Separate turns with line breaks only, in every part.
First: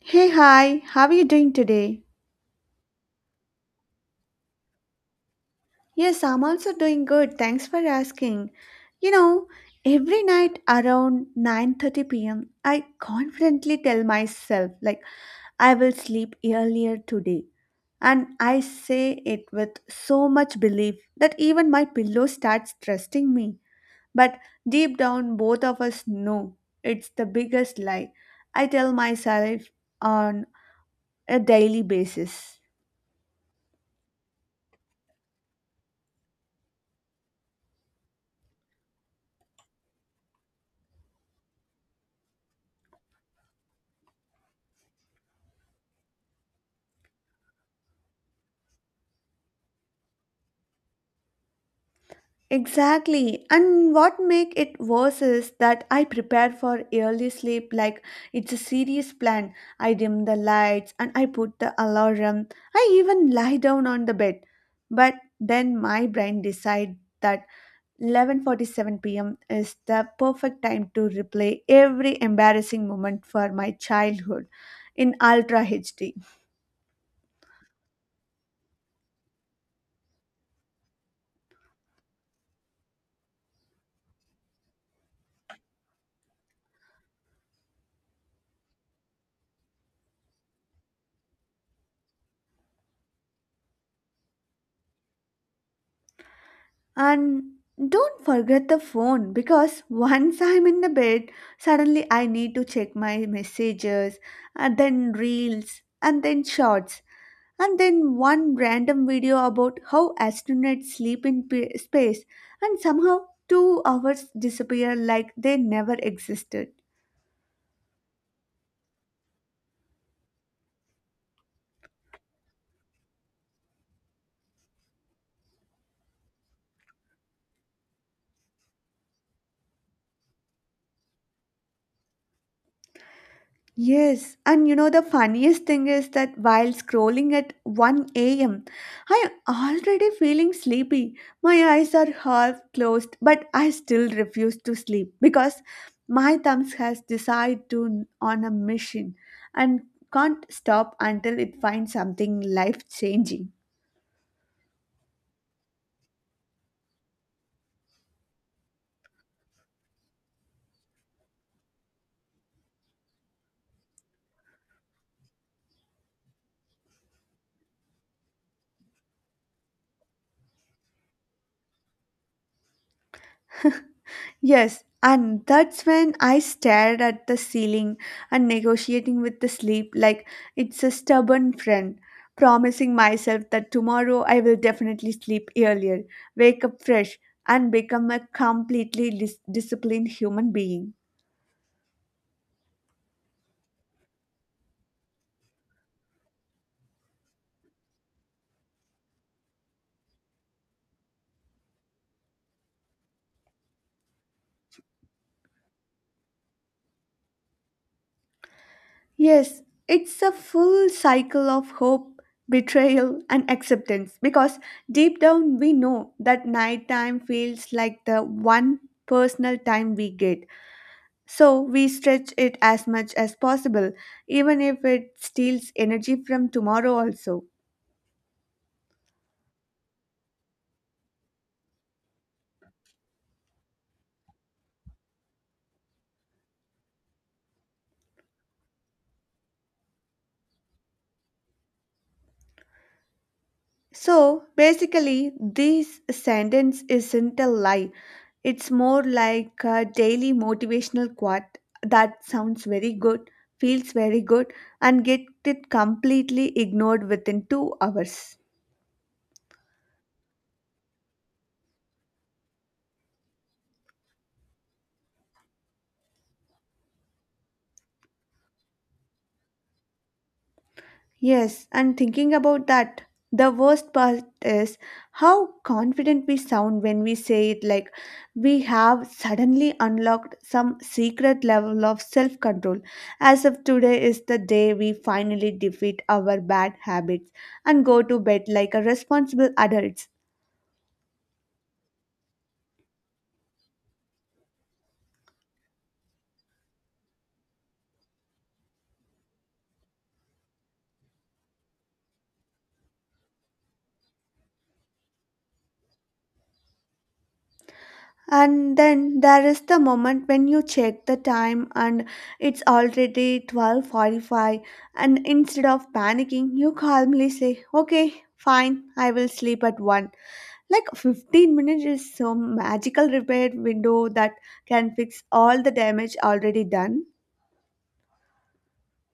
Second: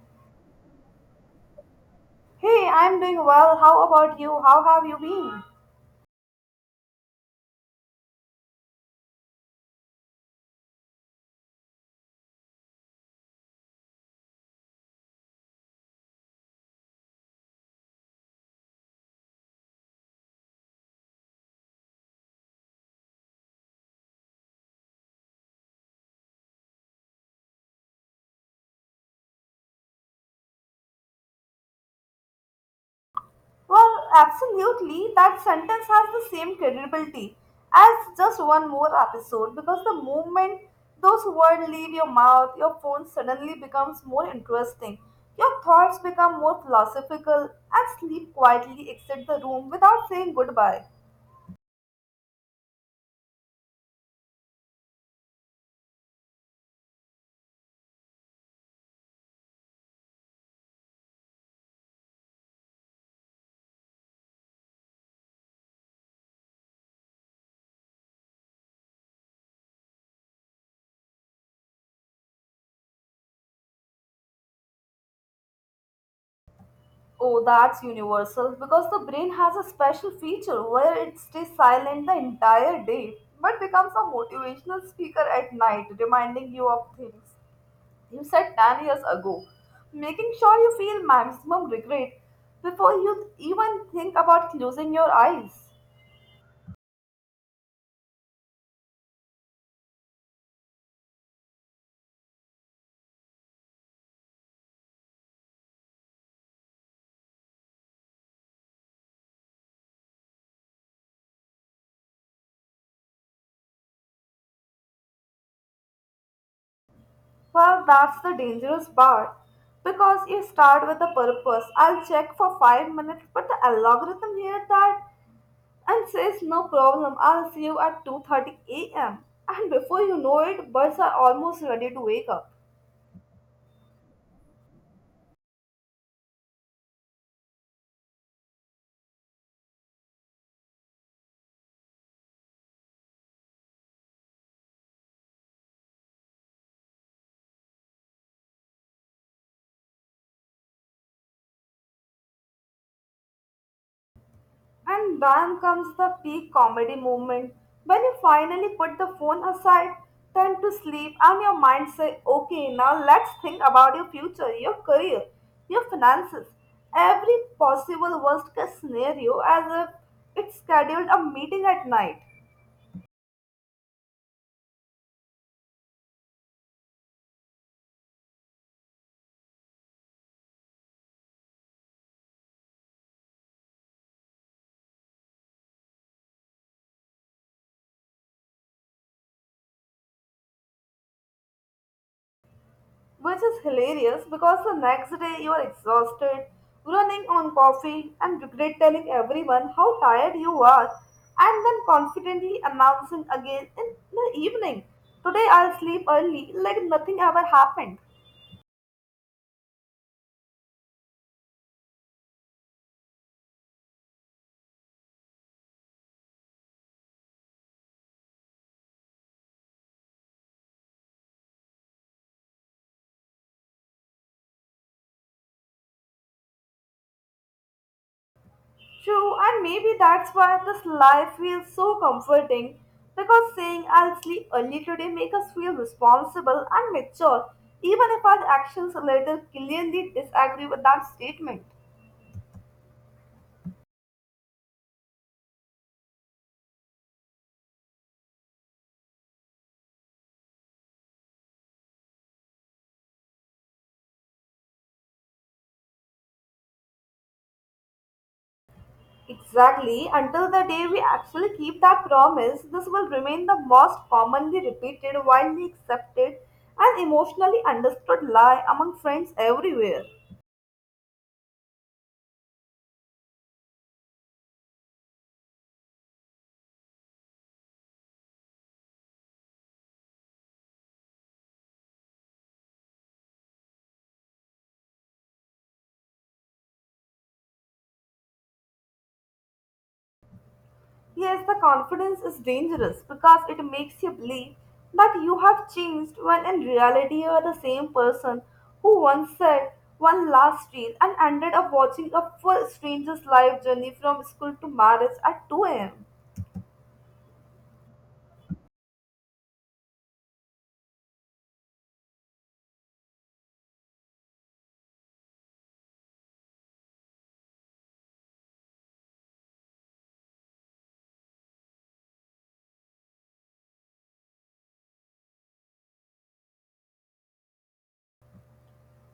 Hey, hi, how are you doing today?
Hey, I'm doing well. How about you? How have you been?
Yes, I'm also doing good. Thanks for asking. You know, every night around 9:30 p.m., I confidently tell myself like I will sleep earlier today. And I say it with so much belief that even my pillow starts trusting me. But deep down, both of us know it's the biggest lie I tell myself on a daily basis.
Well, absolutely. That sentence has the same credibility as just one more episode because the moment those words leave your mouth, your phone suddenly becomes more interesting. Your thoughts become more philosophical and sleep quietly exit the room without saying goodbye.
Exactly. And what make it worse is that I prepare for early sleep like it's a serious plan. I dim the lights and I put the alarm. I even lie down on the bed. But then my brain decides that 11:47 p.m. is the perfect time to replay every embarrassing moment for my childhood in ultra HD.
Oh, that's universal because the brain has a special feature where it stays silent the entire day but becomes a motivational speaker at night, reminding you of things you said 10 years ago, making sure you feel maximum regret before you even think about closing your eyes.
And don't forget the phone because once I'm in the bed, suddenly I need to check my messages and then reels and then shorts, and then one random video about how astronauts sleep in space, and somehow 2 hours disappear like they never existed.
Well, that's the dangerous part because you start with a purpose. I'll check for 5 minutes, but the algorithm here that and says, No problem, I'll see you at 2:30 a.m. And before you know it, birds are almost ready to wake up.
Yes, and you know the funniest thing is that while scrolling at 1 a.m., I am already feeling sleepy. My eyes are half closed, but I still refuse to sleep because my thumbs has decided to on a mission and can't stop until it finds something life changing.
And bam comes the peak comedy moment. When you finally put the phone aside, turn to sleep, and your mind says, Okay, now let's think about your future, your career, your finances, every possible worst case scenario as if it's scheduled a meeting at night.
Yes, and that's when I stared at the ceiling and negotiating with the sleep like it's a stubborn friend, promising myself that tomorrow I will definitely sleep earlier, wake up fresh, and become a completely disciplined human being.
Which is hilarious because the next day you are exhausted, running on coffee, and regret telling everyone how tired you are, and then confidently announcing again in the evening, Today I'll sleep early, like nothing ever happened.
Yes, it's a full cycle of hope, betrayal, and acceptance because deep down we know that nighttime feels like the one personal time we get. So we stretch it as much as possible, even if it steals energy from tomorrow also.
True, and maybe that's why this life feels so comforting because saying I'll sleep early today makes us feel responsible and mature, even if our actions later clearly disagree with that statement.
So basically, this sentence isn't a lie. It's more like a daily motivational quote that sounds very good, feels very good, and get it completely ignored within 2 hours.
Exactly, until the day we actually keep that promise, this will remain the most commonly repeated, widely accepted, and emotionally understood lie among friends everywhere.
Yes, and thinking about that, the worst part is how confident we sound when we say it, like we have suddenly unlocked some secret level of self control, as if today is the day we finally defeat our bad habits and go to bed like a responsible adult.
Yes, the confidence is dangerous because it makes you believe that you have changed when in reality you are the same person who once said one last reel and ended up watching a full stranger's life journey from school to marriage at 2 am.
And then there is the moment when you check the time and it's already 12:45, and instead of panicking you calmly say, "Okay, fine, I will sleep at 1." Like 15 minutes is some magical repair window that can fix all the damage already done.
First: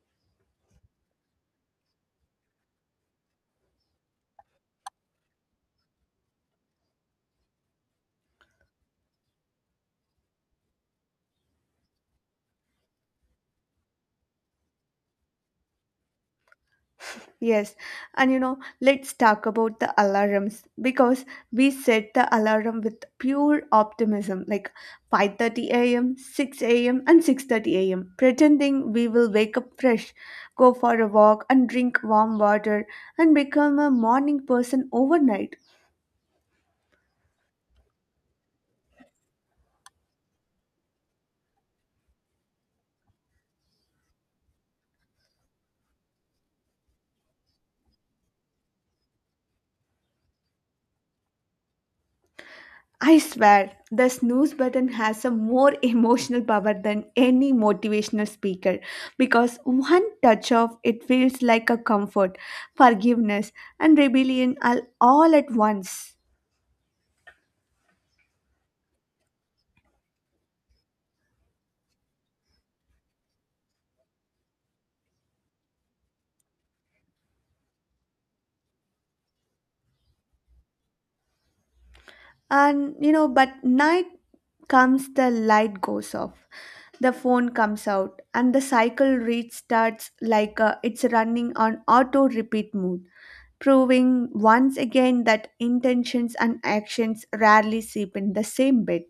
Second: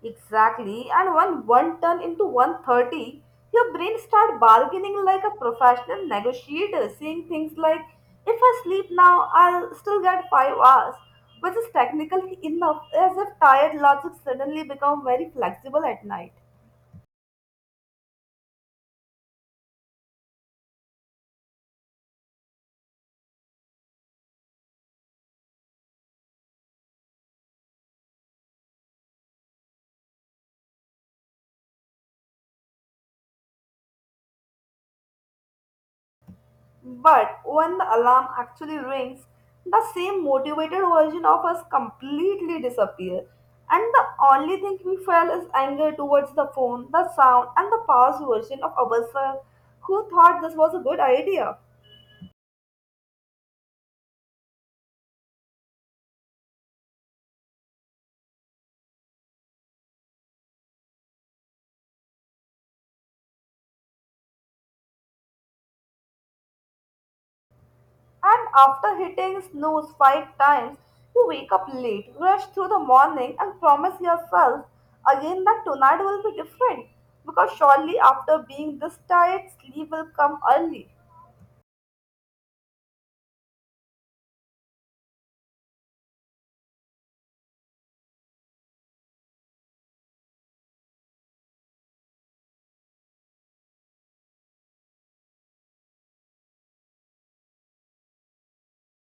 Exactly, and when one turn into 130, your brain start bargaining like a professional negotiator, saying things like, if I sleep now, I'll still get 5 hours, which is technically enough, as if tired logic suddenly become very flexible at night.
Yes, and you know, let's talk about the alarms because we set the alarm with pure optimism, like 5:30 a.m., 6 a.m., and 6:30 a.m., pretending we will wake up fresh, go for a walk, and drink warm water, and become a morning person overnight.
But when the alarm actually rings, the same motivated version of us completely disappears, and the only thing we feel is anger towards the phone, the sound, and the past version of ourselves who thought this was a good idea.
I swear, the snooze button has a more emotional power than any motivational speaker because one touch of it feels like a comfort, forgiveness, and rebellion all at once.
And after hitting snooze five times, you wake up late, rush through the morning, and promise yourself again that tonight will be different because surely after being this tired, sleep will come early.
And you know, but night comes, the light goes off, the phone comes out, and the cycle restarts like it's running on auto repeat mode, proving once again that intentions and actions rarely sleep in the same bed.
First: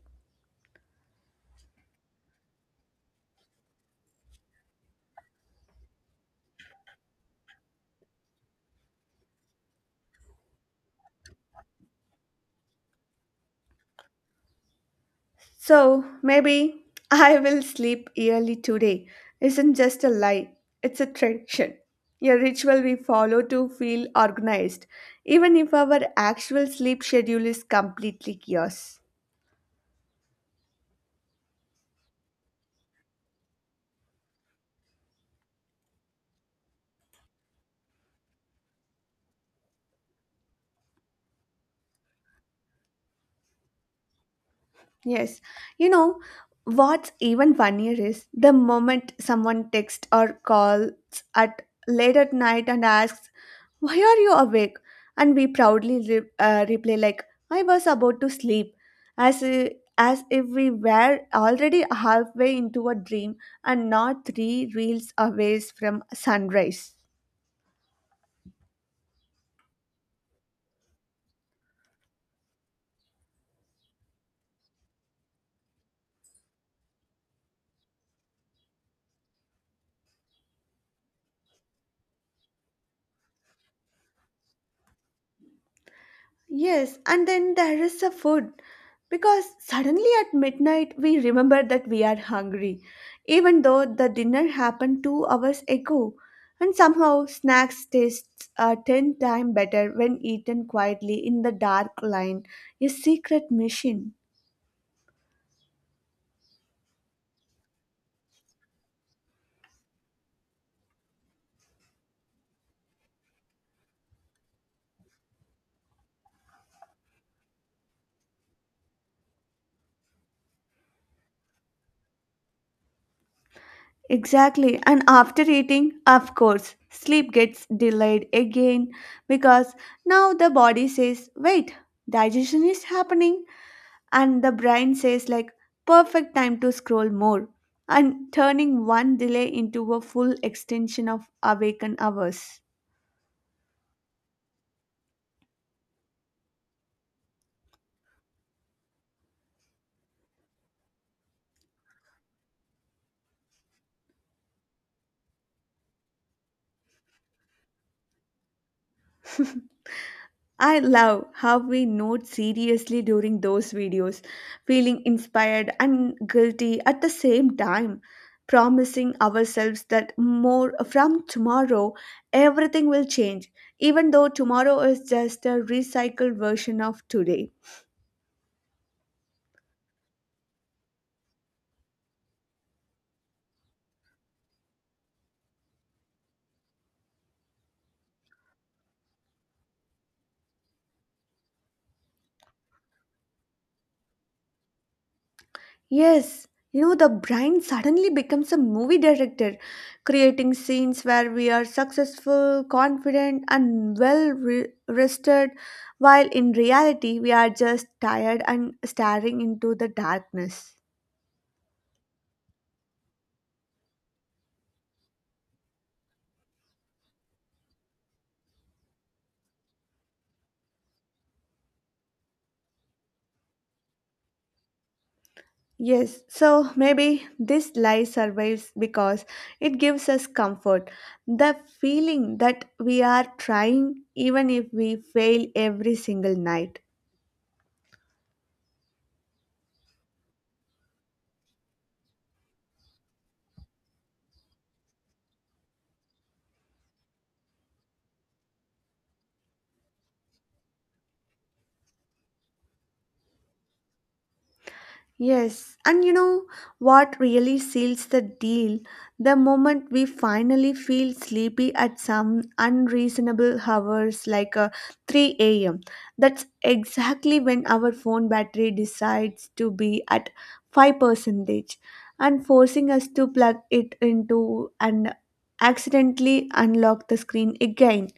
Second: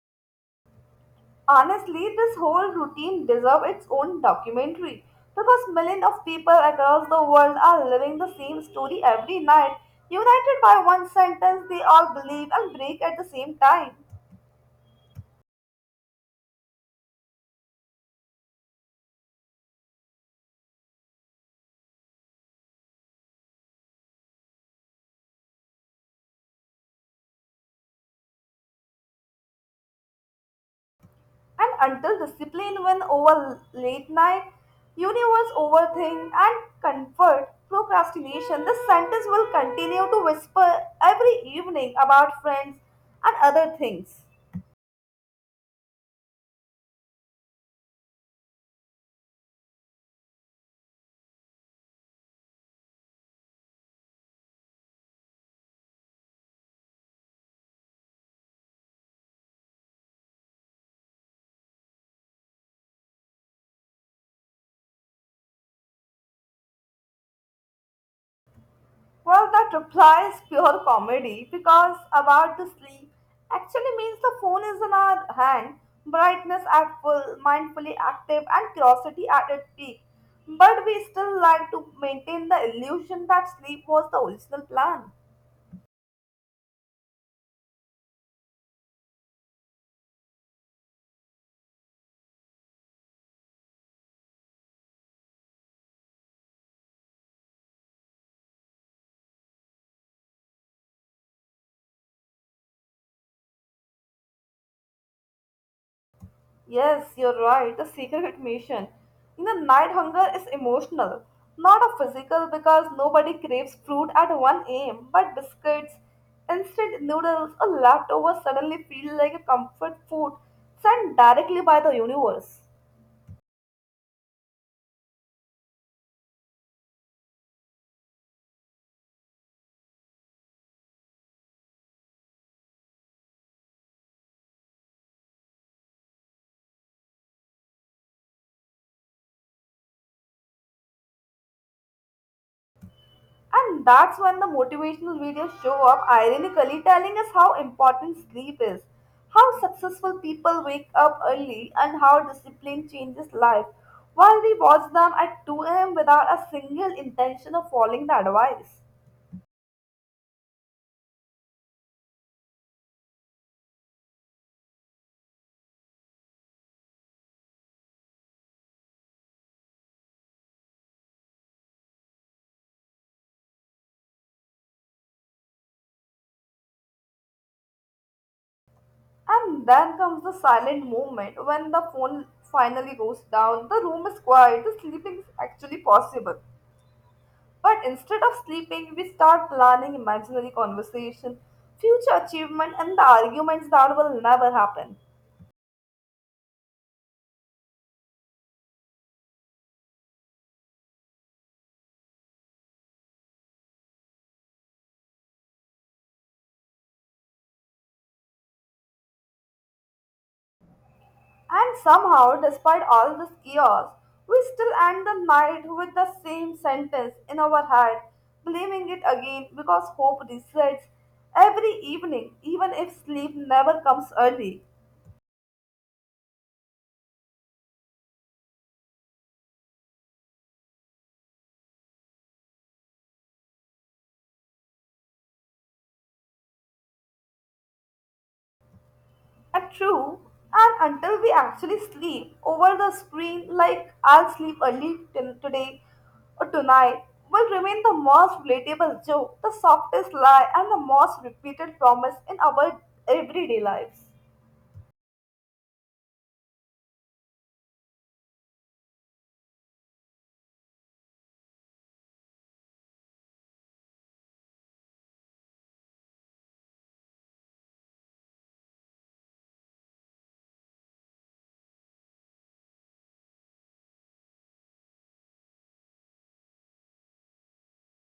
Honestly, this whole routine deserves its own documentary because millions of people across the world are living the same story every night. United by one sentence, they all believe and break at the same time.
So maybe I will sleep early today isn't just a lie, it's a tradition. A ritual we follow to feel organized, even if our actual sleep schedule is completely chaos.
And until discipline wins over late night, universe overthink and comfort procrastination, this sentence will continue to whisper every evening about friends and other things.
Yes, you know, what's even funnier is the moment someone texts or calls at late at night and asks, why are you awake? And we proudly replay, like, I was about to sleep, as, i- as if we were already halfway into a dream and not three reels away from sunrise.
Well, that reply is pure comedy because about the sleep actually means the phone is in our hand, brightness at full, mindfully active, and curiosity at its peak. But we still like to maintain the illusion that sleep was the original plan.
Yes, and then there is the food. Because suddenly at midnight, we remember that we are hungry, even though the dinner happened 2 hours ago. And somehow, snacks taste 10 times better when eaten quietly in the dark line, a secret mission.
Yes, you're right. The secret mission. You know, night hunger is emotional, not a physical because nobody craves fruit at 1 a.m. But biscuits, instant noodles, or leftovers suddenly feel like a comfort food sent directly by the universe.
Exactly, and after eating, of course, sleep gets delayed again because now the body says, wait, digestion is happening, and the brain says, like, perfect time to scroll more, and turning one delay into a full extension of awaken hours.
And that's when the motivational videos show up, ironically telling us how important sleep is, how successful people wake up early, and how discipline changes life, while we watch them at 2 a.m. without a single intention of following the advice.
I love how we note seriously during those videos, feeling inspired and guilty at the same time, promising ourselves that more from tomorrow everything will change, even though tomorrow is just a recycled version of today.
And then comes the silent moment when the phone finally goes down, the room is quiet, the sleeping is actually possible. But instead of sleeping, we start planning imaginary conversation, future achievement, and the arguments that will never happen.
Yes, you know, the brain suddenly becomes a movie director, creating scenes where we are successful, confident, and well rested, while in reality, we are just tired and staring into the darkness.
And somehow, despite all this chaos, we still end the night with the same sentence in our head, blaming it again because hope resets every evening, even if sleep never comes early.
Yes, so maybe this lie survives because it gives us comfort. The feeling that we are trying, even if we fail every single night.
And true, and until we actually sleep over the screen, like I'll sleep early today or tonight, will remain the most relatable joke, the softest lie, and the most repeated promise in our everyday lives.
Yes, and you know what really seals the deal? The moment we finally feel sleepy at some unreasonable hours like 3 a.m. That's exactly when our phone battery decides to be at 5% and forcing us to plug it into and accidentally unlock the screen again.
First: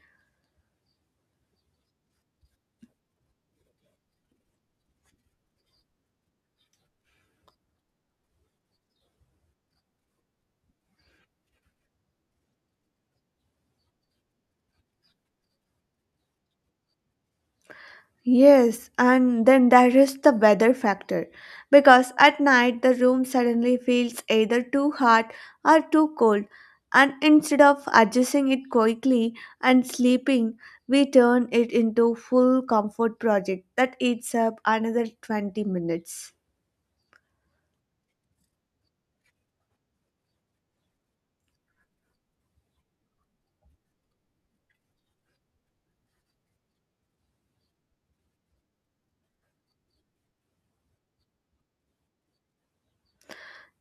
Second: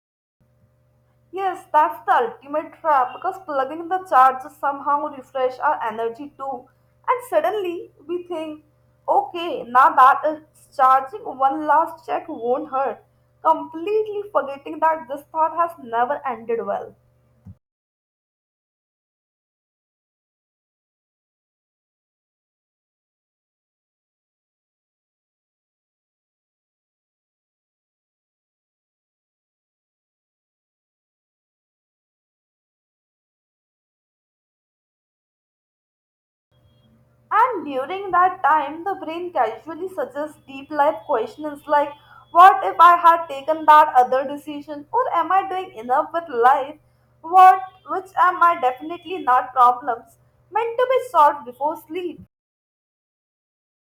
Yes, that's the ultimate trap because plugging the charger somehow refresh our energy too. And suddenly we think, okay, now that it's charging, one last check won't hurt. Completely forgetting that this thought has never ended well.
Yes, and then there is the weather factor because at night the room suddenly feels either too hot or too cold, and instead of adjusting it quickly and sleeping, we turn it into full comfort project that eats up another 20 minutes.
And during that time, the brain casually suggests deep life questions like, what if I had taken that other decision? Or am I doing enough with life? What, which am I definitely not problems meant to be solved before sleep?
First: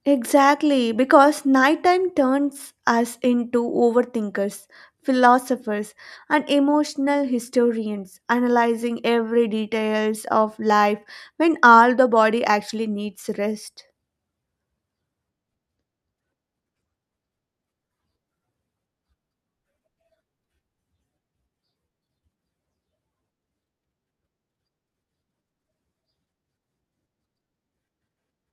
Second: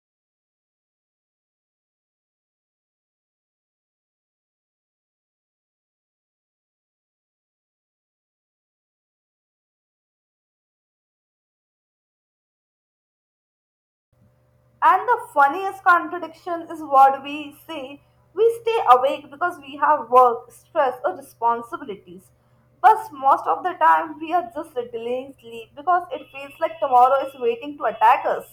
Exactly, because nighttime turns us into overthinkers, philosophers, and emotional historians, analyzing every details of life when all the body actually needs rest.
And the funniest contradiction is what we say we stay awake because we have work, stress, or responsibilities. But most of the time, we are just delaying sleep because it feels like tomorrow is waiting to attack us.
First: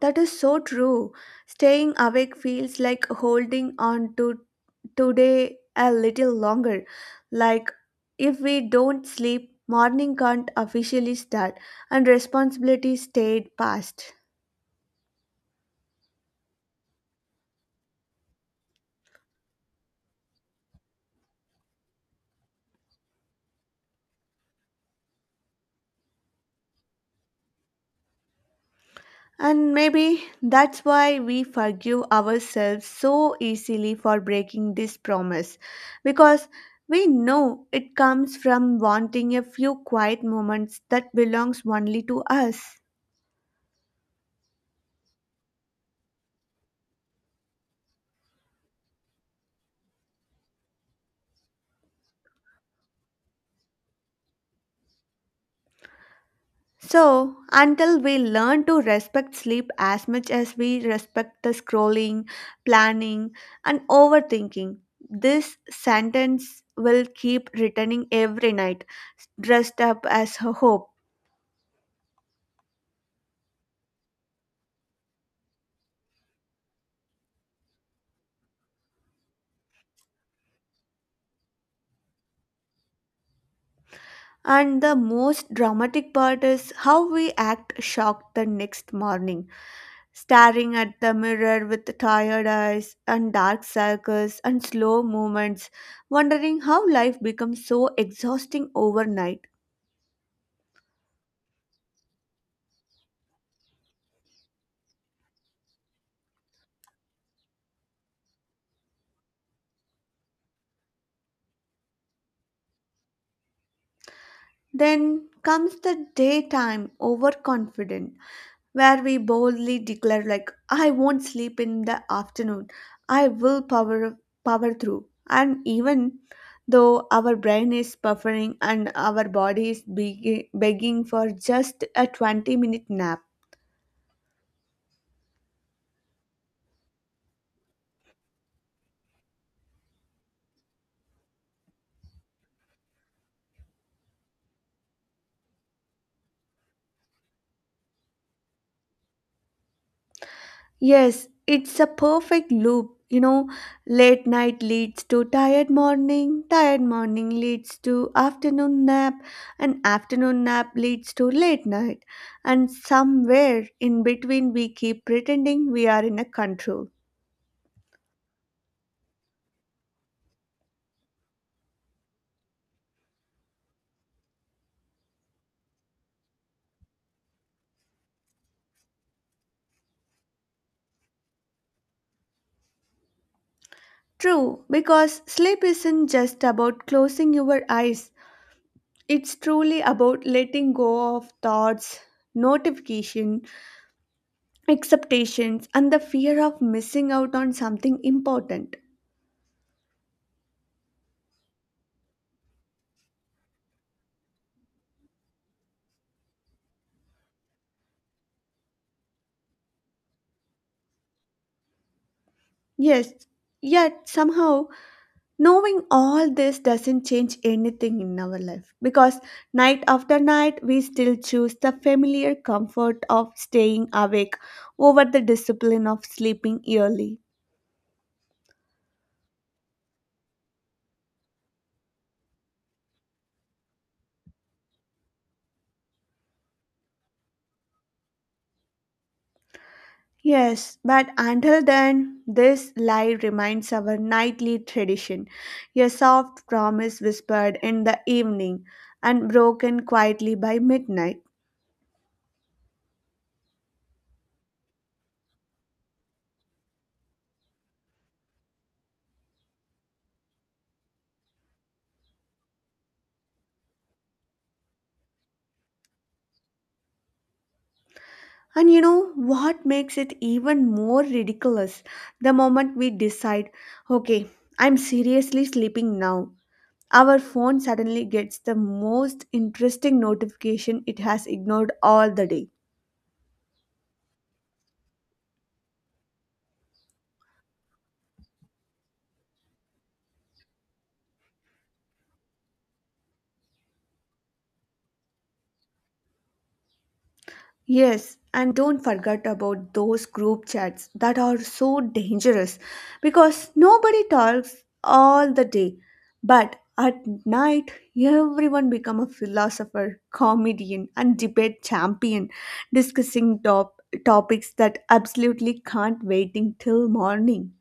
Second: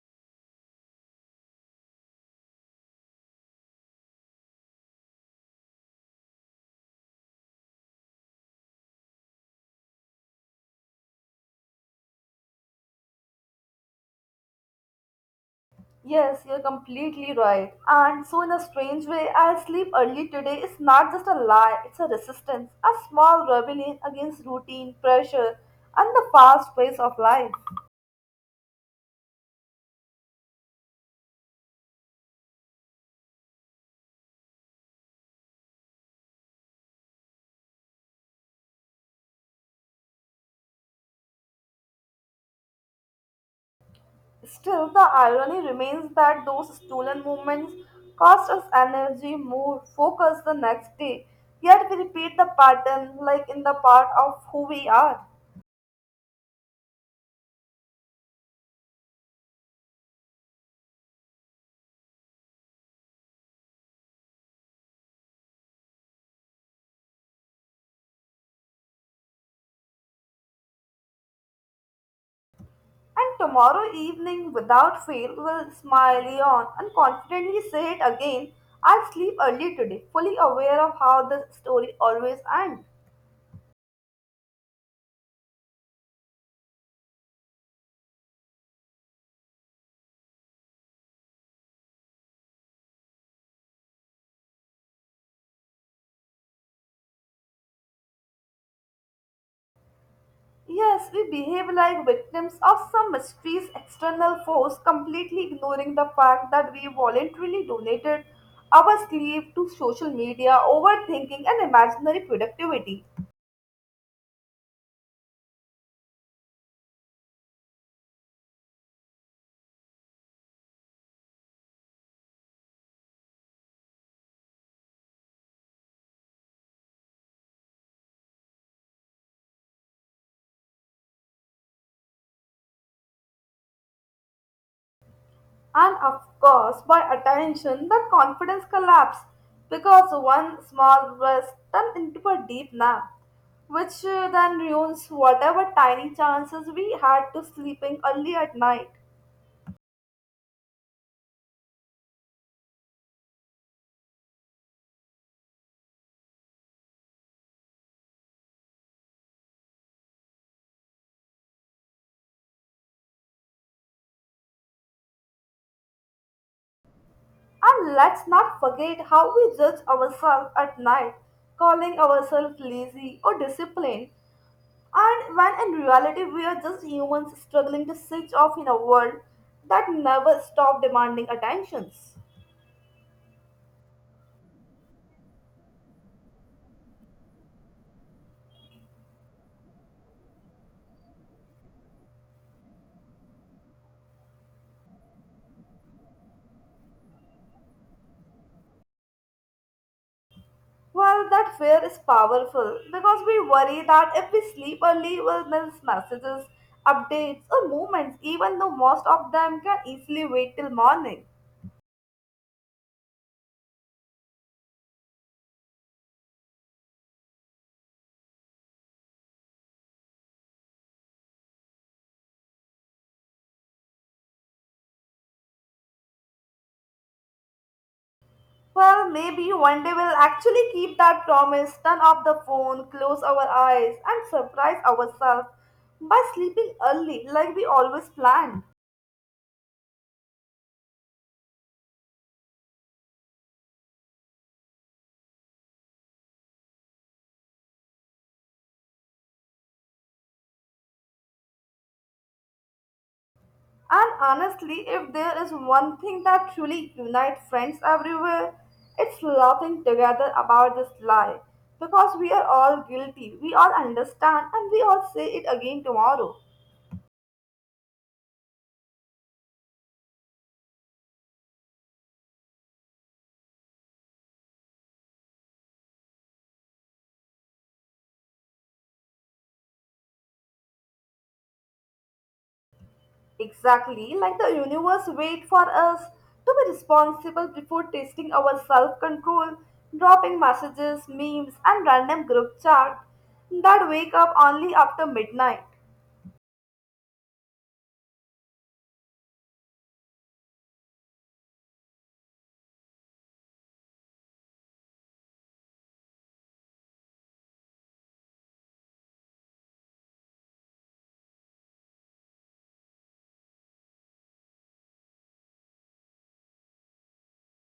That is so true. Staying awake feels like holding on to today a little longer. Like if we don't sleep, morning can't officially start and responsibilities stayed past.
Yes, you're completely right. And so, in a strange way, I'll sleep early today is not just a lie, it's a resistance, a small rebellion against routine, pressure, and the fast pace of life.
And maybe that's why we forgive ourselves so easily for breaking this promise, because we know it comes from wanting a few quiet moments that belongs only to us.
Still, the irony remains that those stolen moments cost us energy, mood, focus the next day, yet we repeat the pattern like in the part of who we are.
So, until we learn to respect sleep as much as we respect the scrolling, planning, and overthinking, this sentence will keep returning every night, dressed up as a hope.
And tomorrow evening, without fail, will smile, yawn, and confidently say it again. I'll sleep early today, fully aware of how the story always ends.
And the most dramatic part is how we act shocked the next morning, staring at the mirror with tired eyes and dark circles and slow movements, wondering how life becomes so exhausting overnight.
Yes, we behave like victims of some mysterious external force, completely ignoring the fact that we voluntarily donated our sleep to social media, overthinking, and imaginary productivity.
Then comes the daytime, overconfident, where we boldly declare, like, I won't sleep in the afternoon, I will power through, and even though our brain is buffering and our body is begging for just a 20-minute nap.
And of course by attention that confidence collapsed because one small risk turned into a deep nap, which then ruins whatever tiny chances we had to sleeping early at night.
Yes, it's a perfect loop. You know, late night leads to tired morning leads to afternoon nap, and afternoon nap leads to late night. And somewhere in between, we keep pretending we are in a control.
And let's not forget how we judge ourselves at night, calling ourselves lazy or disciplined, and when in reality we are just humans struggling to switch off in a world that never stops demanding attentions.
True, because sleep isn't just about closing your eyes, it's truly about letting go of thoughts, notification, expectations, and the fear of missing out on something important.
Well, that fear is powerful because we worry that if we sleep early, we'll miss messages, updates, or movements, even though most of them can easily wait till morning.
Yes, yet somehow knowing all this doesn't change anything in our life because night after night we still choose the familiar comfort of staying awake over the discipline of sleeping early.
Well, maybe one day we'll actually keep that promise, turn off the phone, close our eyes, and surprise ourselves by sleeping early like we always planned.
Yes, but until then, this lie remains our nightly tradition, a soft promise whispered in the evening and broken quietly by midnight.
And honestly, if there is one thing that truly unites friends everywhere, it's laughing together about this lie. Because we are all guilty, we all understand, and we all say it again tomorrow.
And you know what makes it even more ridiculous? The moment we decide, okay, I'm seriously sleeping now, our phone suddenly gets the most interesting notification it has ignored all the day.
Exactly, like the universe wait for us to be responsible before testing our self-control, dropping messages, memes, and random group chat that wake up only after midnight.
Yes, and don't forget about those group chats that are so dangerous because nobody talks all the day, but at night everyone become a philosopher, comedian and debate champion, discussing top topics that absolutely can't waiting till morning.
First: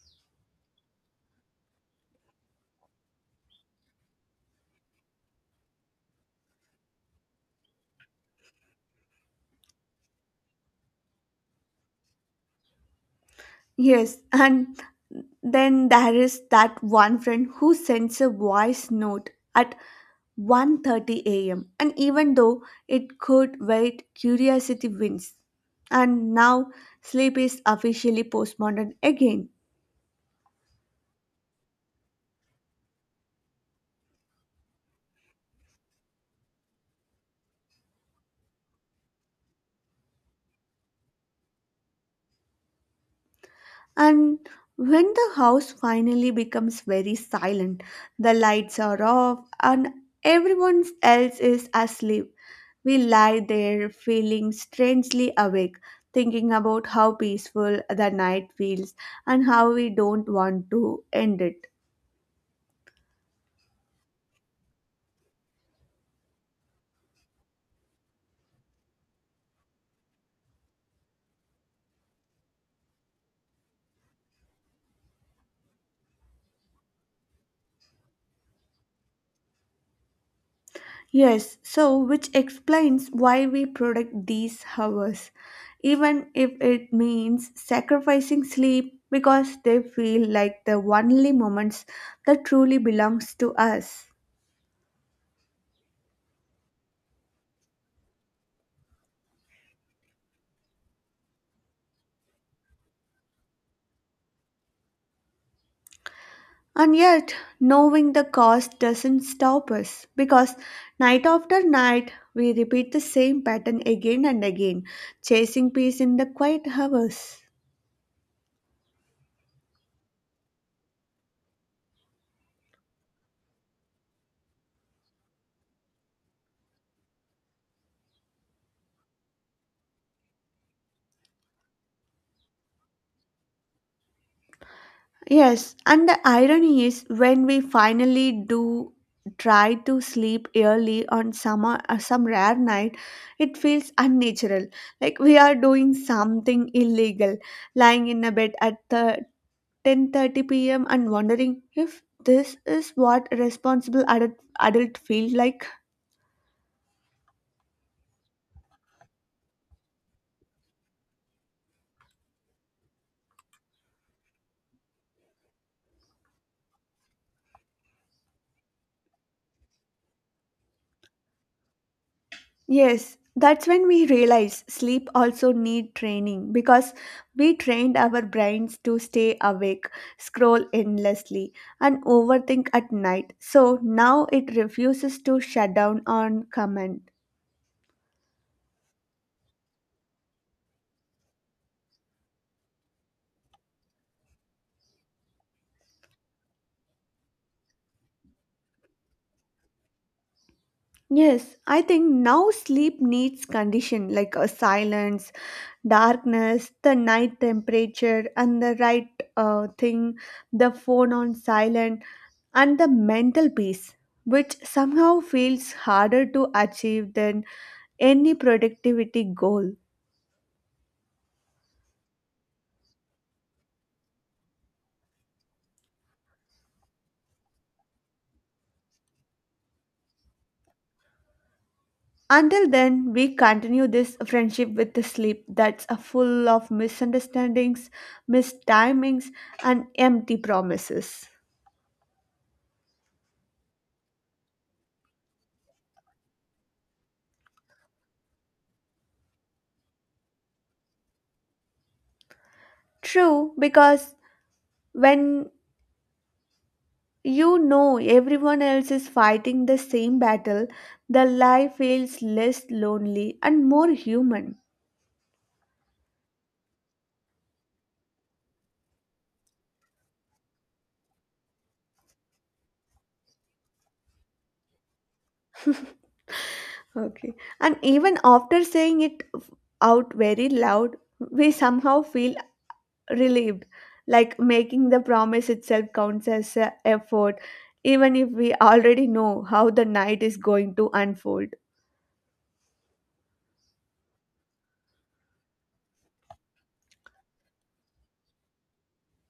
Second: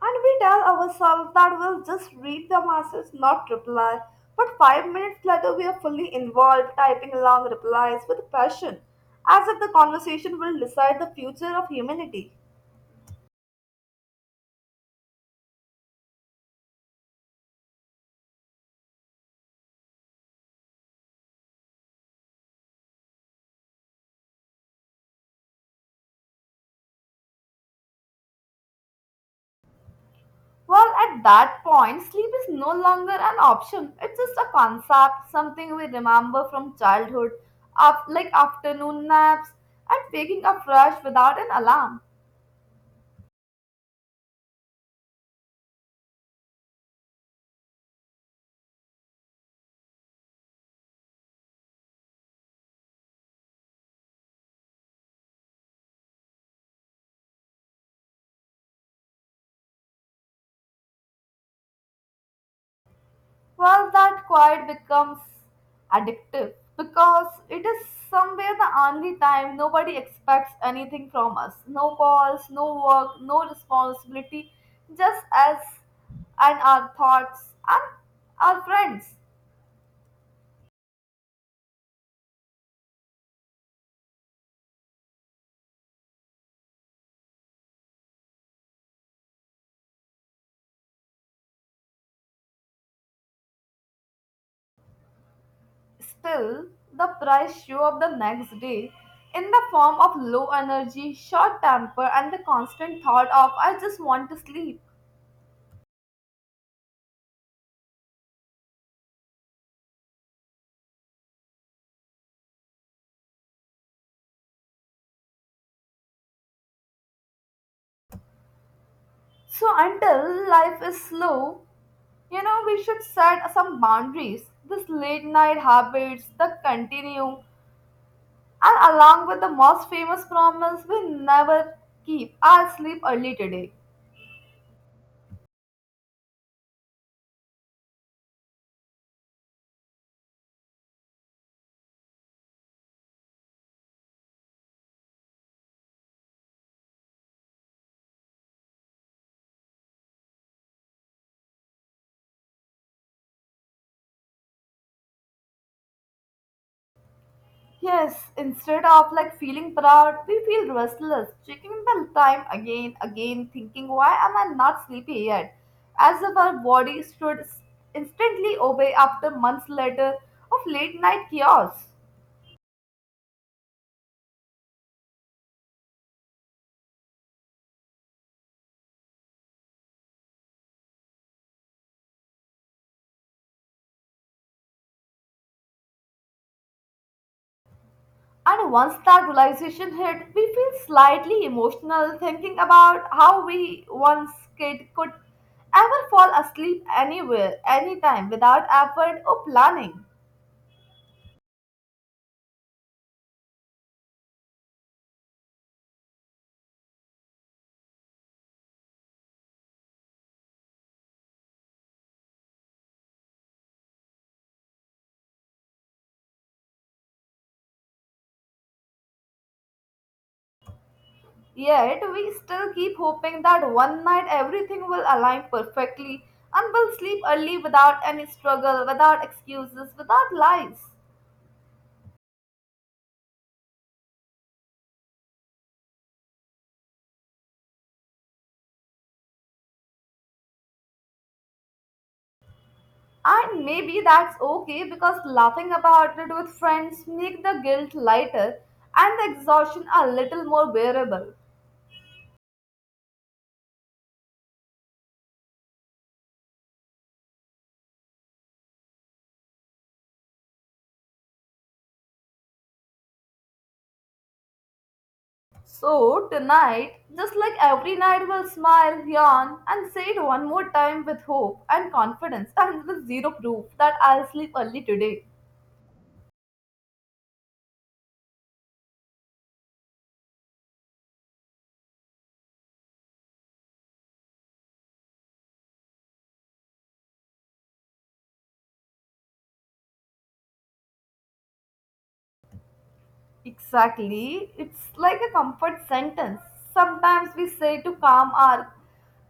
And we tell ourselves that we'll just read the message, not reply. But 5 minutes later, we are fully involved, typing long replies with passion, as if the conversation will decide the future of humanity.
Yes, and then there is that one friend who sends a voice note at 1:30 a.m. and even though it could wait, curiosity wins. And now sleep is officially postponed again.
Well, at that point, sleep is no longer an option. It's just a concept, something we remember from childhood, like afternoon naps and waking up fresh without an alarm.
And when the house finally becomes very silent, the lights are off and everyone else is asleep, we lie there feeling strangely awake, thinking about how peaceful the night feels and how we don't want to end it.
Well, that quiet becomes addictive because it is somewhere the only time nobody expects anything from us. No calls, no work, no responsibility, just us and our thoughts and our friends.
Yes, so which explains why we protect these hours, even if it means sacrificing sleep because they feel like the only moments that truly belongs to us.
Still, the price show up the next day in the form of low energy, short temper, and the constant thought of I just want to sleep.
And yet, knowing the cost doesn't stop us because night after night we repeat the same pattern again and again, chasing peace in the quiet hours.
So until life is slow, you know, we should set some boundaries. This late night habits that continue, and along with the most famous promise we never keep, I'll sleep early today.
Yes, and the irony is when we finally do try to sleep early on summer some rare night, it feels unnatural, like we are doing something illegal, lying in a bed at the 10:30 p.m. and wondering if this is what responsible adult feel like.
Yes, instead of like feeling proud, we feel restless, checking the time again, thinking why am I not sleepy yet? As if our body should instantly obey after months later of late night chaos.
Yes, that's when we realize sleep also need training because we trained our brains to stay awake, scroll endlessly and overthink at night. So now it refuses to shut down on command.
And once that realization hit, we feel slightly emotional thinking about how we once kid could ever fall asleep anywhere, anytime without effort or planning.
Yes, I think now sleep needs condition like a silence, darkness, the night temperature, and the right thing, the phone on silent, and the mental peace, which somehow feels harder to achieve than any productivity goal.
Yet we still keep hoping that one night everything will align perfectly and we'll sleep early without any struggle, without excuses, without lies.
Until then, we continue this friendship with the sleep that's a full of misunderstandings, mistimings, and empty promises.
And maybe that's okay because laughing about it with friends make the guilt lighter and the exhaustion a little more bearable.
True, because when you know everyone else is fighting the same battle, the life feels less lonely and more human.
So tonight, just like every night, we'll smile, yawn, and say it one more time with hope and confidence and with zero proof that I'll sleep early today.
Okay. And even after saying it out very loud, we somehow feel relieved, like making the promise itself counts as a effort, even if we already know how the night is going to unfold.
Exactly. It's like a comfort sentence. Sometimes we say to calm our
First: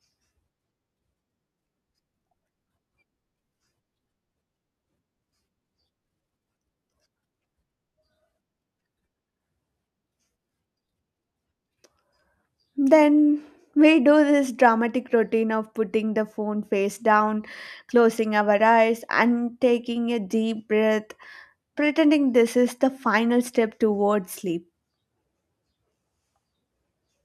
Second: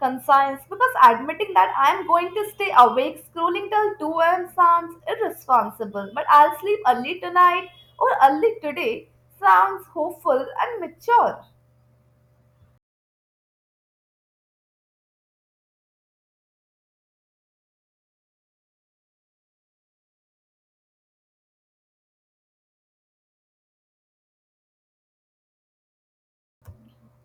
conscience because admitting that I'm going to stay awake scrolling till 2 a.m. sounds irresponsible, but I'll sleep early tonight or early today sounds hopeful and mature.
Then we do this dramatic routine of putting the phone face down, closing our eyes, and taking a deep breath, pretending this is the final step towards sleep.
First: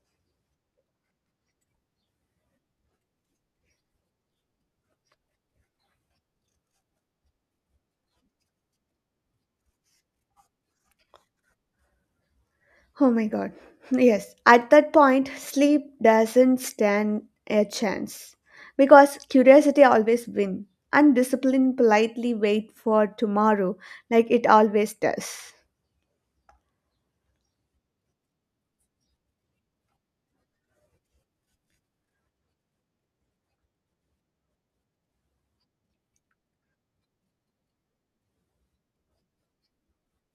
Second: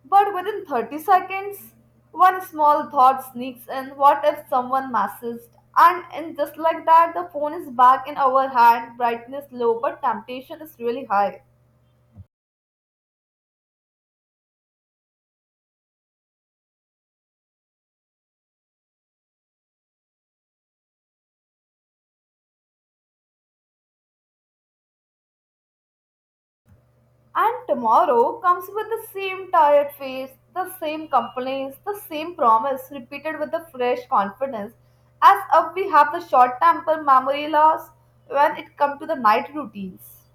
But within 30 seconds, one small thought sneaks in what if someone messaged? And just like that, the phone is back in our hand, brightness low, but temptation is really high.
Oh my god. Yes, at that point, sleep doesn't stand a chance because curiosity always wins and discipline politely wait for tomorrow like it always does.
And tomorrow comes with the same tired face, the same complaints, the same promise, repeated with the fresh confidence, as if we have the short temper memory loss when it comes to the night routines.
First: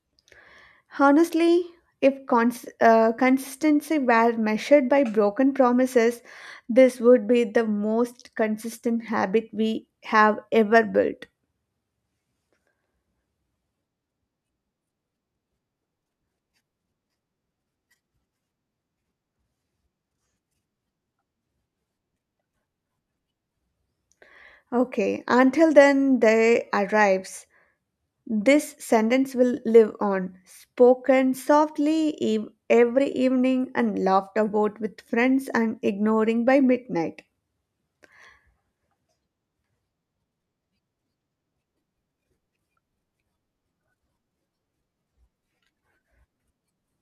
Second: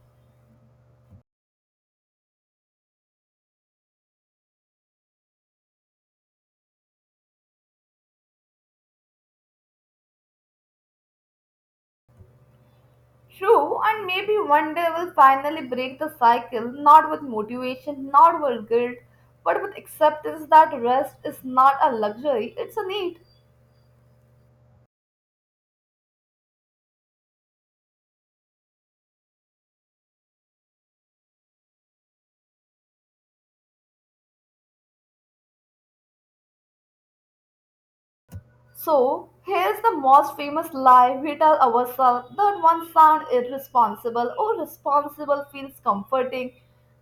Honestly, if consistency were measured by broken promises, this would be the most consistent habit we have ever built.
True, and maybe one day we'll finally break the cycle, not with motivation, not with guilt, but with acceptance that rest is not a luxury, it's a need.
Okay, until then they arrives. This sentence will live on, spoken softly every evening and laughed about with friends and ignoring by midnight.
So, here's the most famous lie we tell ourselves that one sound irresponsible or responsible feels comforting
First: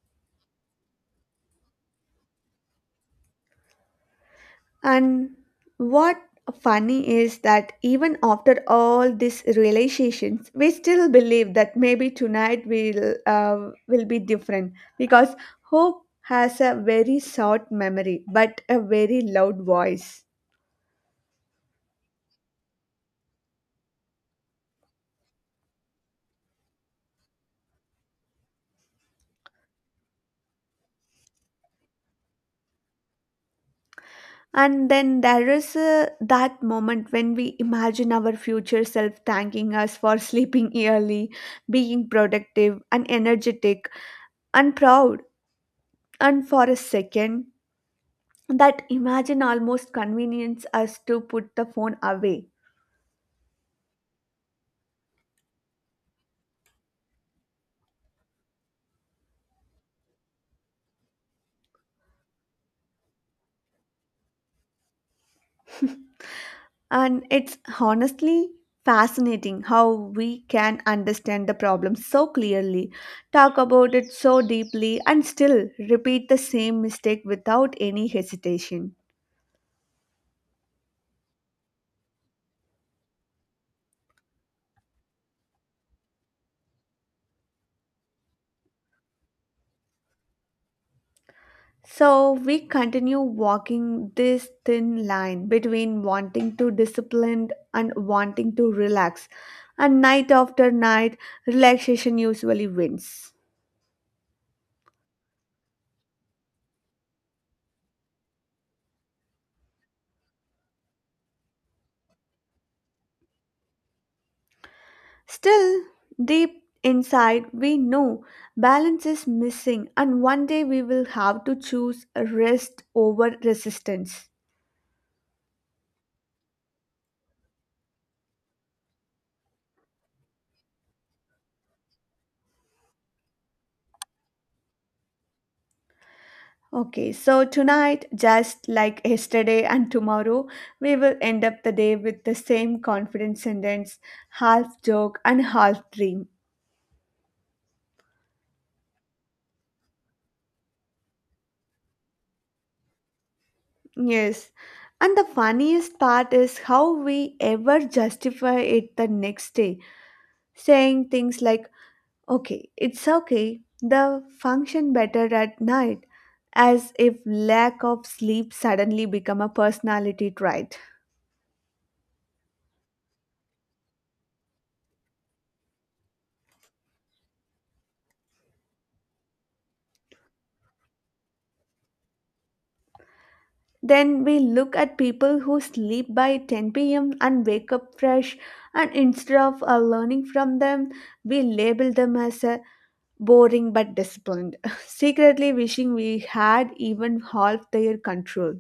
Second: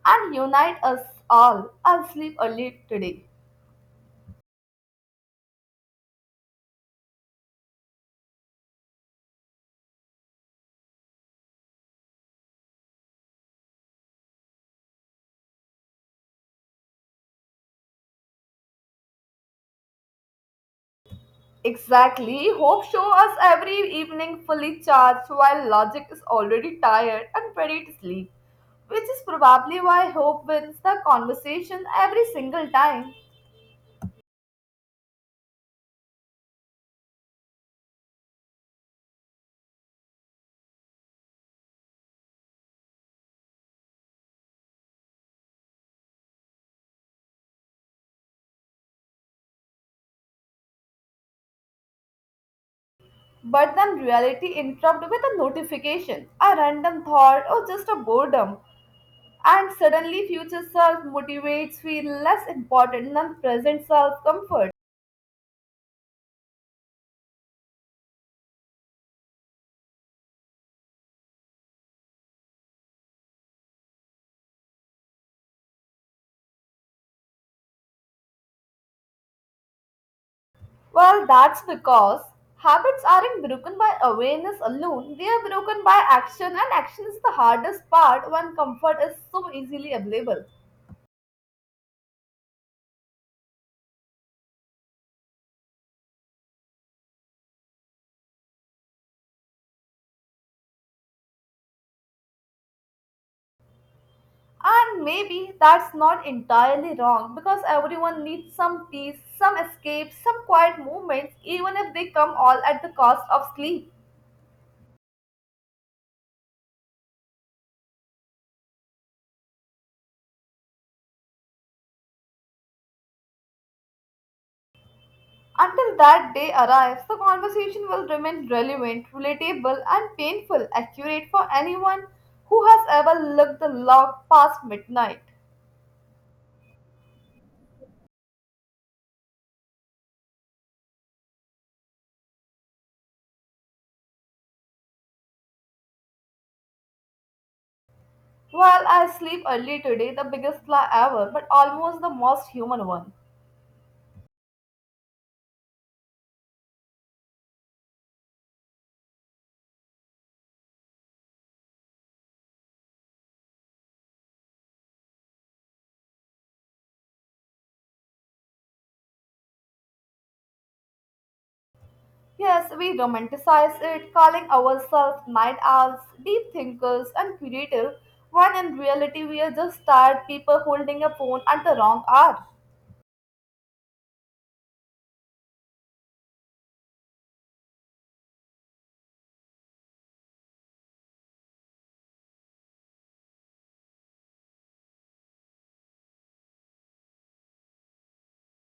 and unite us all. I'll sleep early today.
And what funny is that even after all these realizations, we still believe that maybe tonight will be different because hope has a very short memory but a very loud voice.
Exactly. Hope show us every evening fully charged while logic is already tired and ready to sleep, which is probably why hope wins the conversation every single time.
And then there is that moment when we imagine our future self thanking us for sleeping early, being productive and energetic and proud. And for a second, that imagine almost convenience us to put the phone away.
But then reality interrupts with a notification, a random thought, or just a boredom. And suddenly future self motivates feel less important than present self comfort.
And it's honestly fascinating how we can understand the problem so clearly, talk about it so deeply, and still repeat the same mistake without any hesitation.
Well, that's because habits aren't broken by awareness alone, they are broken by action, and action is the hardest part when comfort is so easily available.
So we continue walking this thin line between wanting to discipline and wanting to relax, and night after night relaxation usually wins.
And maybe that's not entirely wrong because everyone needs some peace, some escape, some quiet moments, even if they come all at the cost of sleep.
Still, deep inside, we know balance is missing, and one day we will have to choose rest over resistance.
Until that day arrives, the conversation will remain relevant, relatable, and painful, accurate for anyone who has ever looked the log past midnight.
Okay, so tonight, just like yesterday and tomorrow, we will end up the day with the same confident sentence, half joke and half dream.
Well, I sleep early today, the biggest lie ever, but almost the most human one.
Yes, and the funniest part is how we ever justify it the next day, saying things like, okay, it's okay. The function better at night, as if lack of sleep suddenly become a personality trait.
Yes, we romanticize it, calling ourselves night owls, deep thinkers, and creative, when in reality we are just tired people holding a phone at the wrong hour.
Then we look at people who sleep by 10 p.m. and wake up fresh, and instead of learning from them, we label them as boring but disciplined, secretly wishing we had even half their control.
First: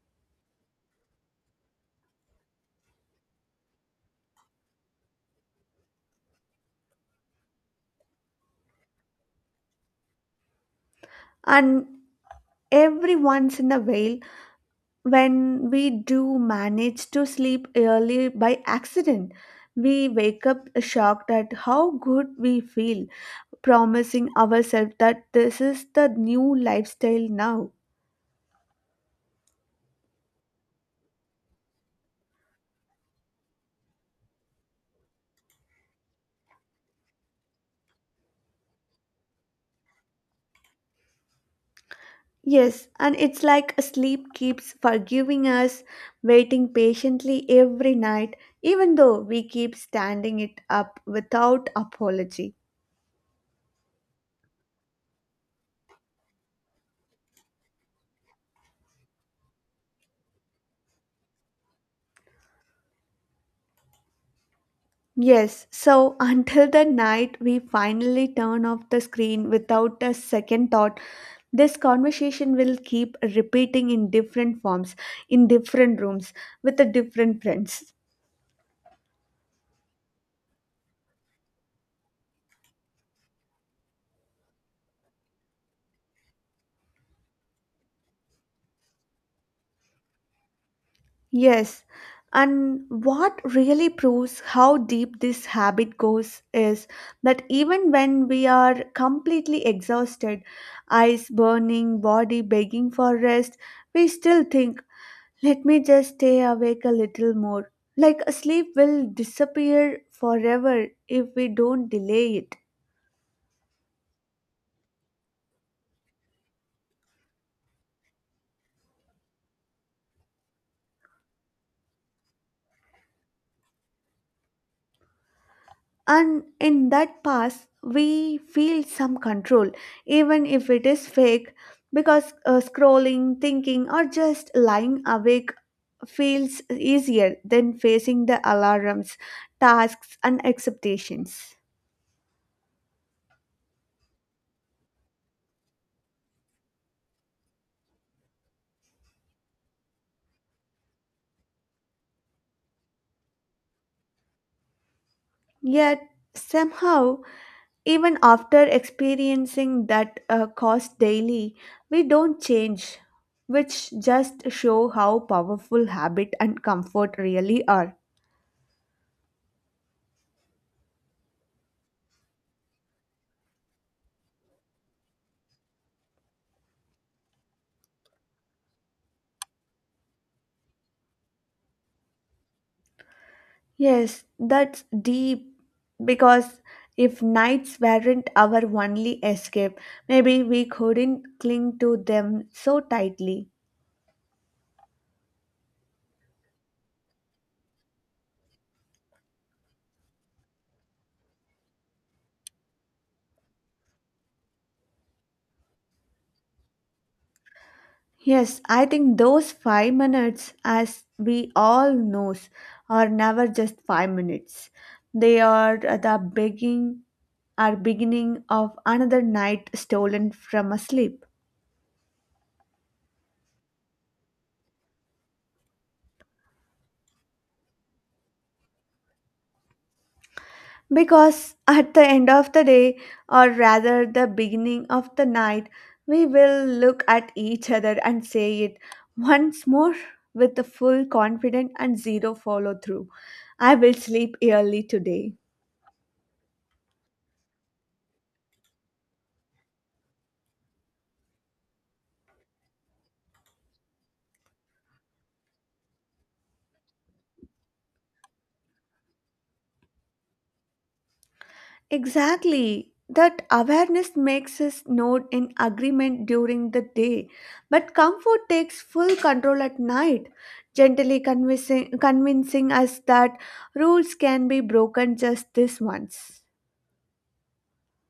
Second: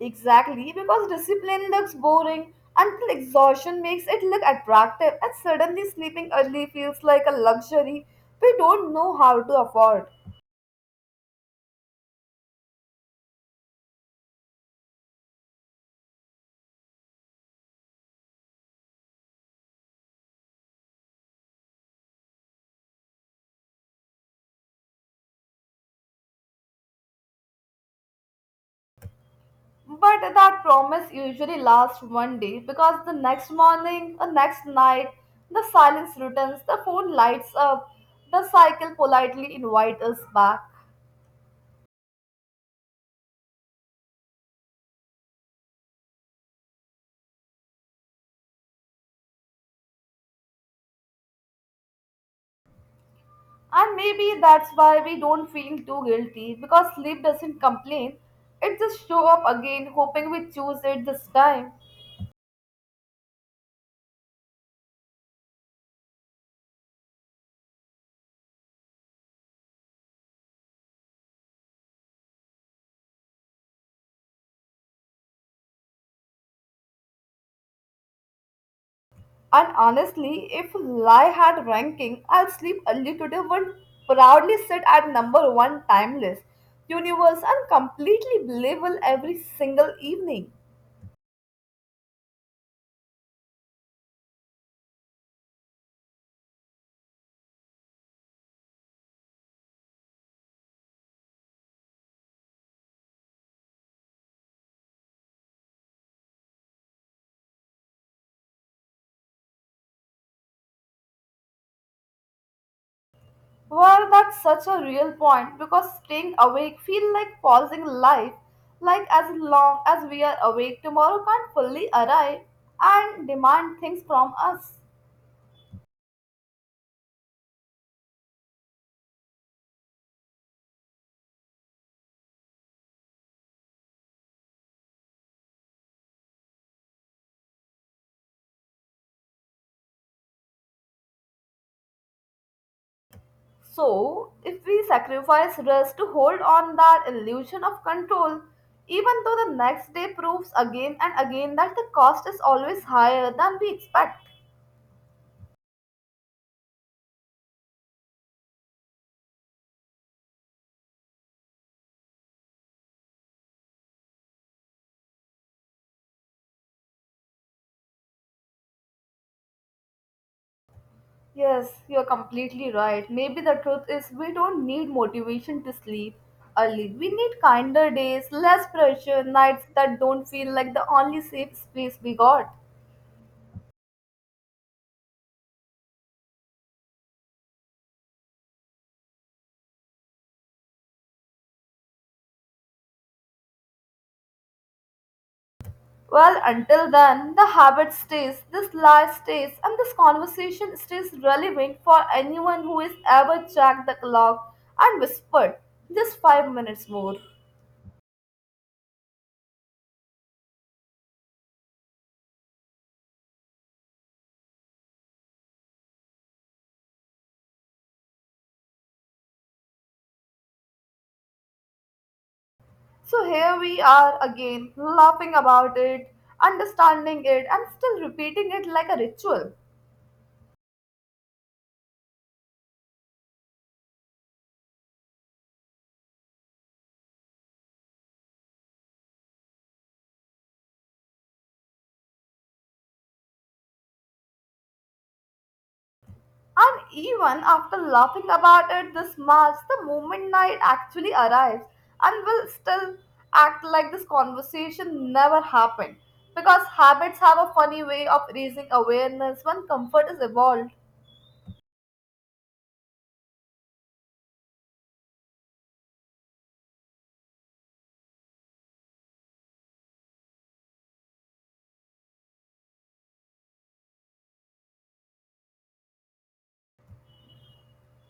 Exactly, because discipline looks boring until exhaustion makes it look attractive, and suddenly sleeping early feels like a luxury we don't know how to afford.
And every once in a while, when we do manage to sleep early by accident, we wake up shocked at how good we feel, promising ourselves that this is the new lifestyle now.
But that promise usually lasts one day because the next morning, the next night, the silence returns, the phone lights up, the cycle politely invites us back.
Yes, and it's like sleep keeps forgiving us, waiting patiently every night, even though we keep standing it up without apology.
And maybe that's why we don't feel too guilty because sleep doesn't complain. It just show up again, hoping we choose it this time.
Yes, so until the night we finally turn off the screen without a second thought, this conversation will keep repeating in different forms, in different rooms, with the different friends.
And honestly, if lie had ranking, I'll sleep early today would proudly sit at number one timeless, universe and completely believable every single evening.
Yes, and what really proves how deep this habit goes is that even when we are completely exhausted, eyes burning, body begging for rest, we still think, let me just stay awake a little more. Like sleep will disappear forever if we don't delay it.
Well, that's such a real point because staying awake feel like pausing life, like as long as we are awake tomorrow can't fully arrive and demand things from us.
And in that pass, we feel some control, even if it is fake, because scrolling, thinking, or just lying awake feels easier than facing the alarms, tasks, and expectations.
So, if we sacrifice rest to hold on that illusion of control, even though the next day proves again and again that the cost is always higher than we expect.
Yet, somehow, even after experiencing that cost daily, we don't change, which just show how powerful habit and comfort really are.
Yes, you're completely right. Maybe the truth is we don't need motivation to sleep early. We need kinder days, less pressure, nights that don't feel like the only safe space we got.
Yes, that's deep because if nights weren't our only escape, maybe we couldn't cling to them so tightly.
Well, until then, the habit stays, this lie stays, and this conversation stays relevant for anyone who has ever checked the clock and whispered, just 5 minutes more.
Yes, I think those 5 minutes, as we all knows, are never just 5 minutes. They are the beginning, are beginning of another night stolen from a sleep.
So here we are again, laughing about it, understanding it, and still repeating it like a ritual.
Because at the end of the day, or rather the beginning of the night, we will look at each other and say it once more with the full confidence and zero follow through. I will sleep early today.
And even after laughing about it this much, the moment night actually arrives and will still act like this conversation never happened. Because habits have a funny way of raising awareness when comfort is evolved.
Exactly. That awareness makes us nod in agreement during the day, but comfort takes full control at night, gently convincing us that rules can be broken just this once.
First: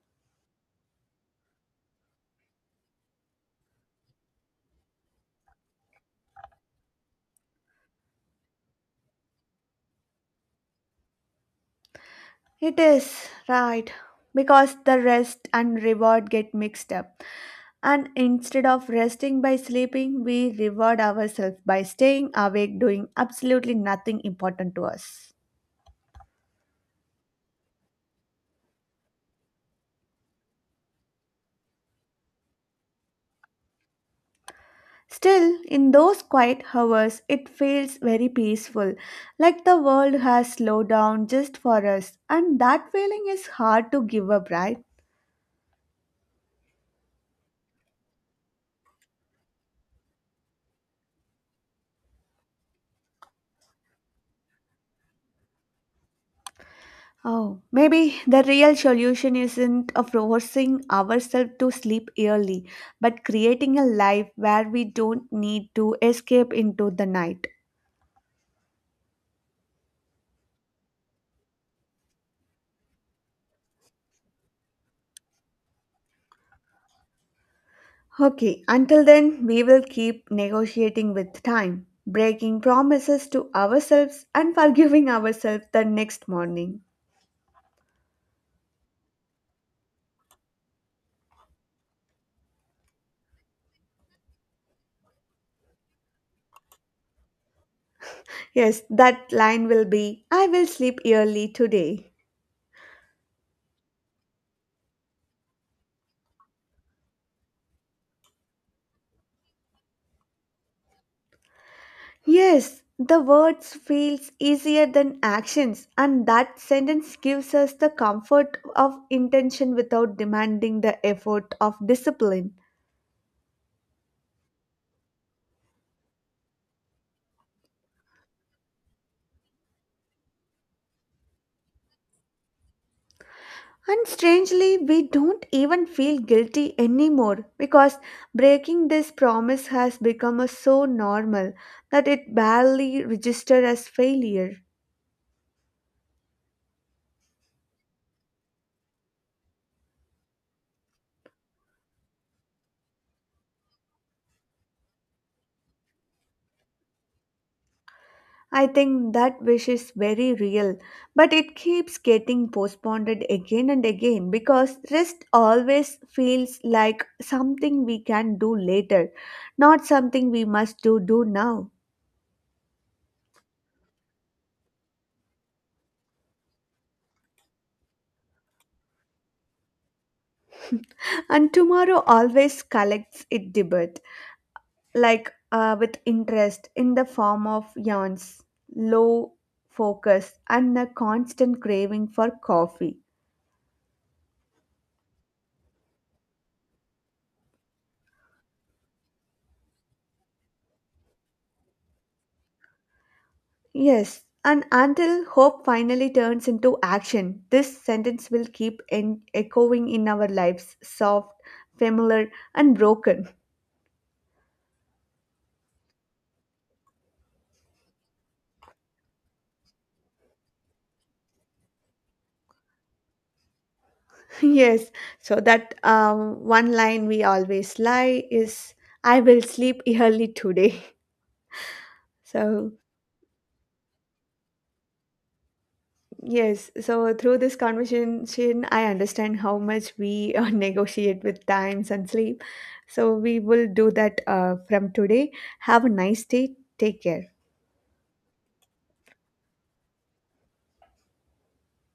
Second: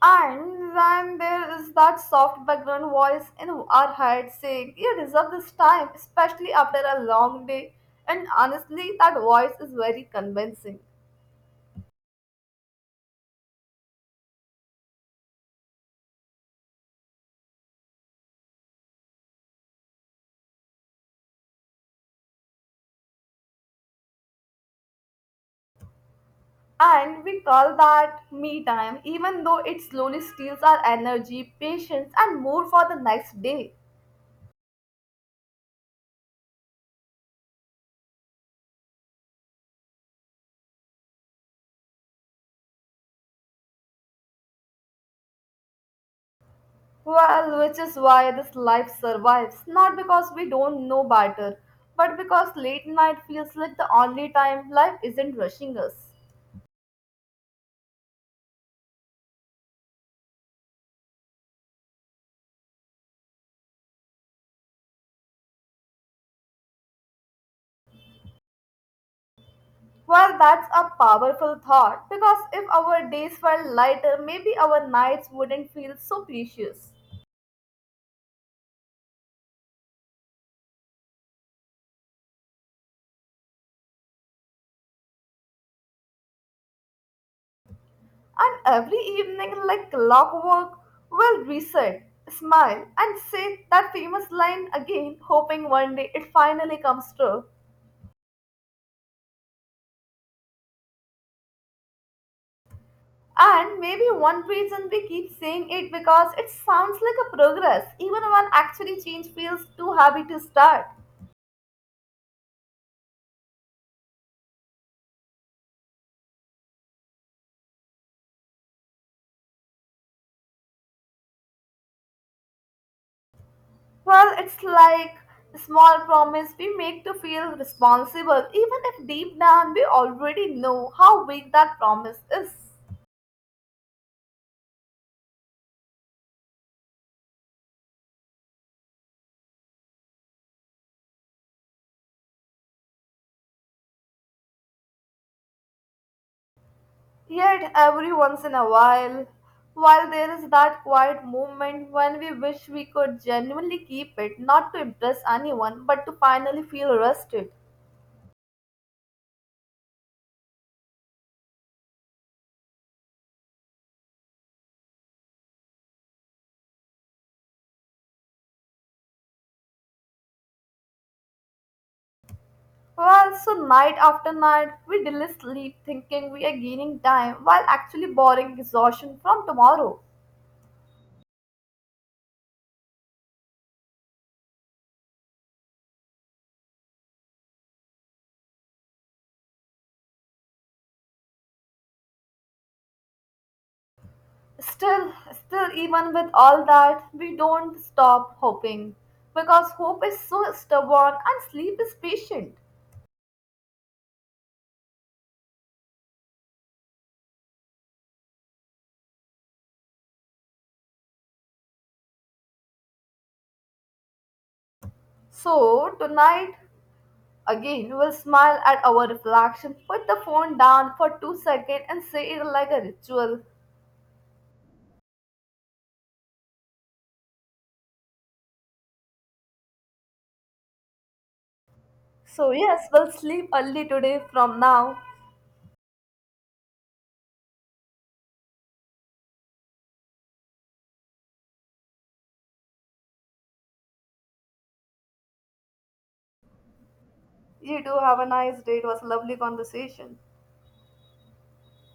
And then there is that soft background voice in our head saying, You deserve this time, especially after a long day. And honestly, that voice is very convincing.
It is right because the rest and reward get mixed up. And instead of resting by sleeping, we reward ourselves by staying awake doing absolutely nothing important to us.
And we call that me time, even though it slowly steals our energy, patience, and mood for the next day.
Still, in those quiet hours, it feels very peaceful, like the world has slowed down just for us, and that feeling is hard to give up, right?
Well, which is why this life survives, not because we don't know better, but because late night feels like the only time life isn't rushing us.
Oh, maybe the real solution isn't of forcing ourselves to sleep early, but creating a life where we don't need to escape into the night.
Well, that's a powerful thought, because if our days were lighter, maybe our nights wouldn't feel so precious.
Okay, until then, we will keep negotiating with time, breaking promises to ourselves and forgiving ourselves the next morning.
And every evening, like clockwork, we'll reset, smile, and say that famous line again, hoping one day it finally comes true.
Yes, that line will be, I will sleep early today.
And maybe one reason we keep saying it because it sounds like a progress, even when actually change feels too heavy to start.
Yes, the words feels easier than actions, and that sentence gives us the comfort of intention without demanding the effort of discipline.
Well, it's like a small promise we make to feel responsible, even if deep down we already know how weak that promise is.
And strangely, we don't even feel guilty anymore because breaking this promise has become a so normal that it barely registers as failure.
Yet, every once in a while there is that quiet moment when we wish we could genuinely keep it, not to impress anyone, but to finally feel rested.
I think that wish is very real, but it keeps getting postponed again and again because rest always feels like something we can do later, not something we must do now.
Well, so night after night, we delay sleep thinking we are gaining time while actually borrowing exhaustion from tomorrow.
And tomorrow always collects it debit, like with interest in the form of yawns, low focus, and a constant craving for coffee.
Still, even with all that, we don't stop hoping because hope is so stubborn and sleep is patient.
Yes, and until hope finally turns into action, this sentence will keep echoing in our lives, soft, familiar, and broken.
So, tonight again, we'll smile at our reflection, put the phone down for 2 seconds, and say it like a ritual.
Yes, so that one line we always lie is, I will sleep early today.
So,
So,
yes, we'll sleep early today from now.
yes, so through this conversation, I understand how much we negotiate with times and sleep. So, we will do that from today. Have a nice day. Take care.
You too, have a nice day. It was a lovely conversation.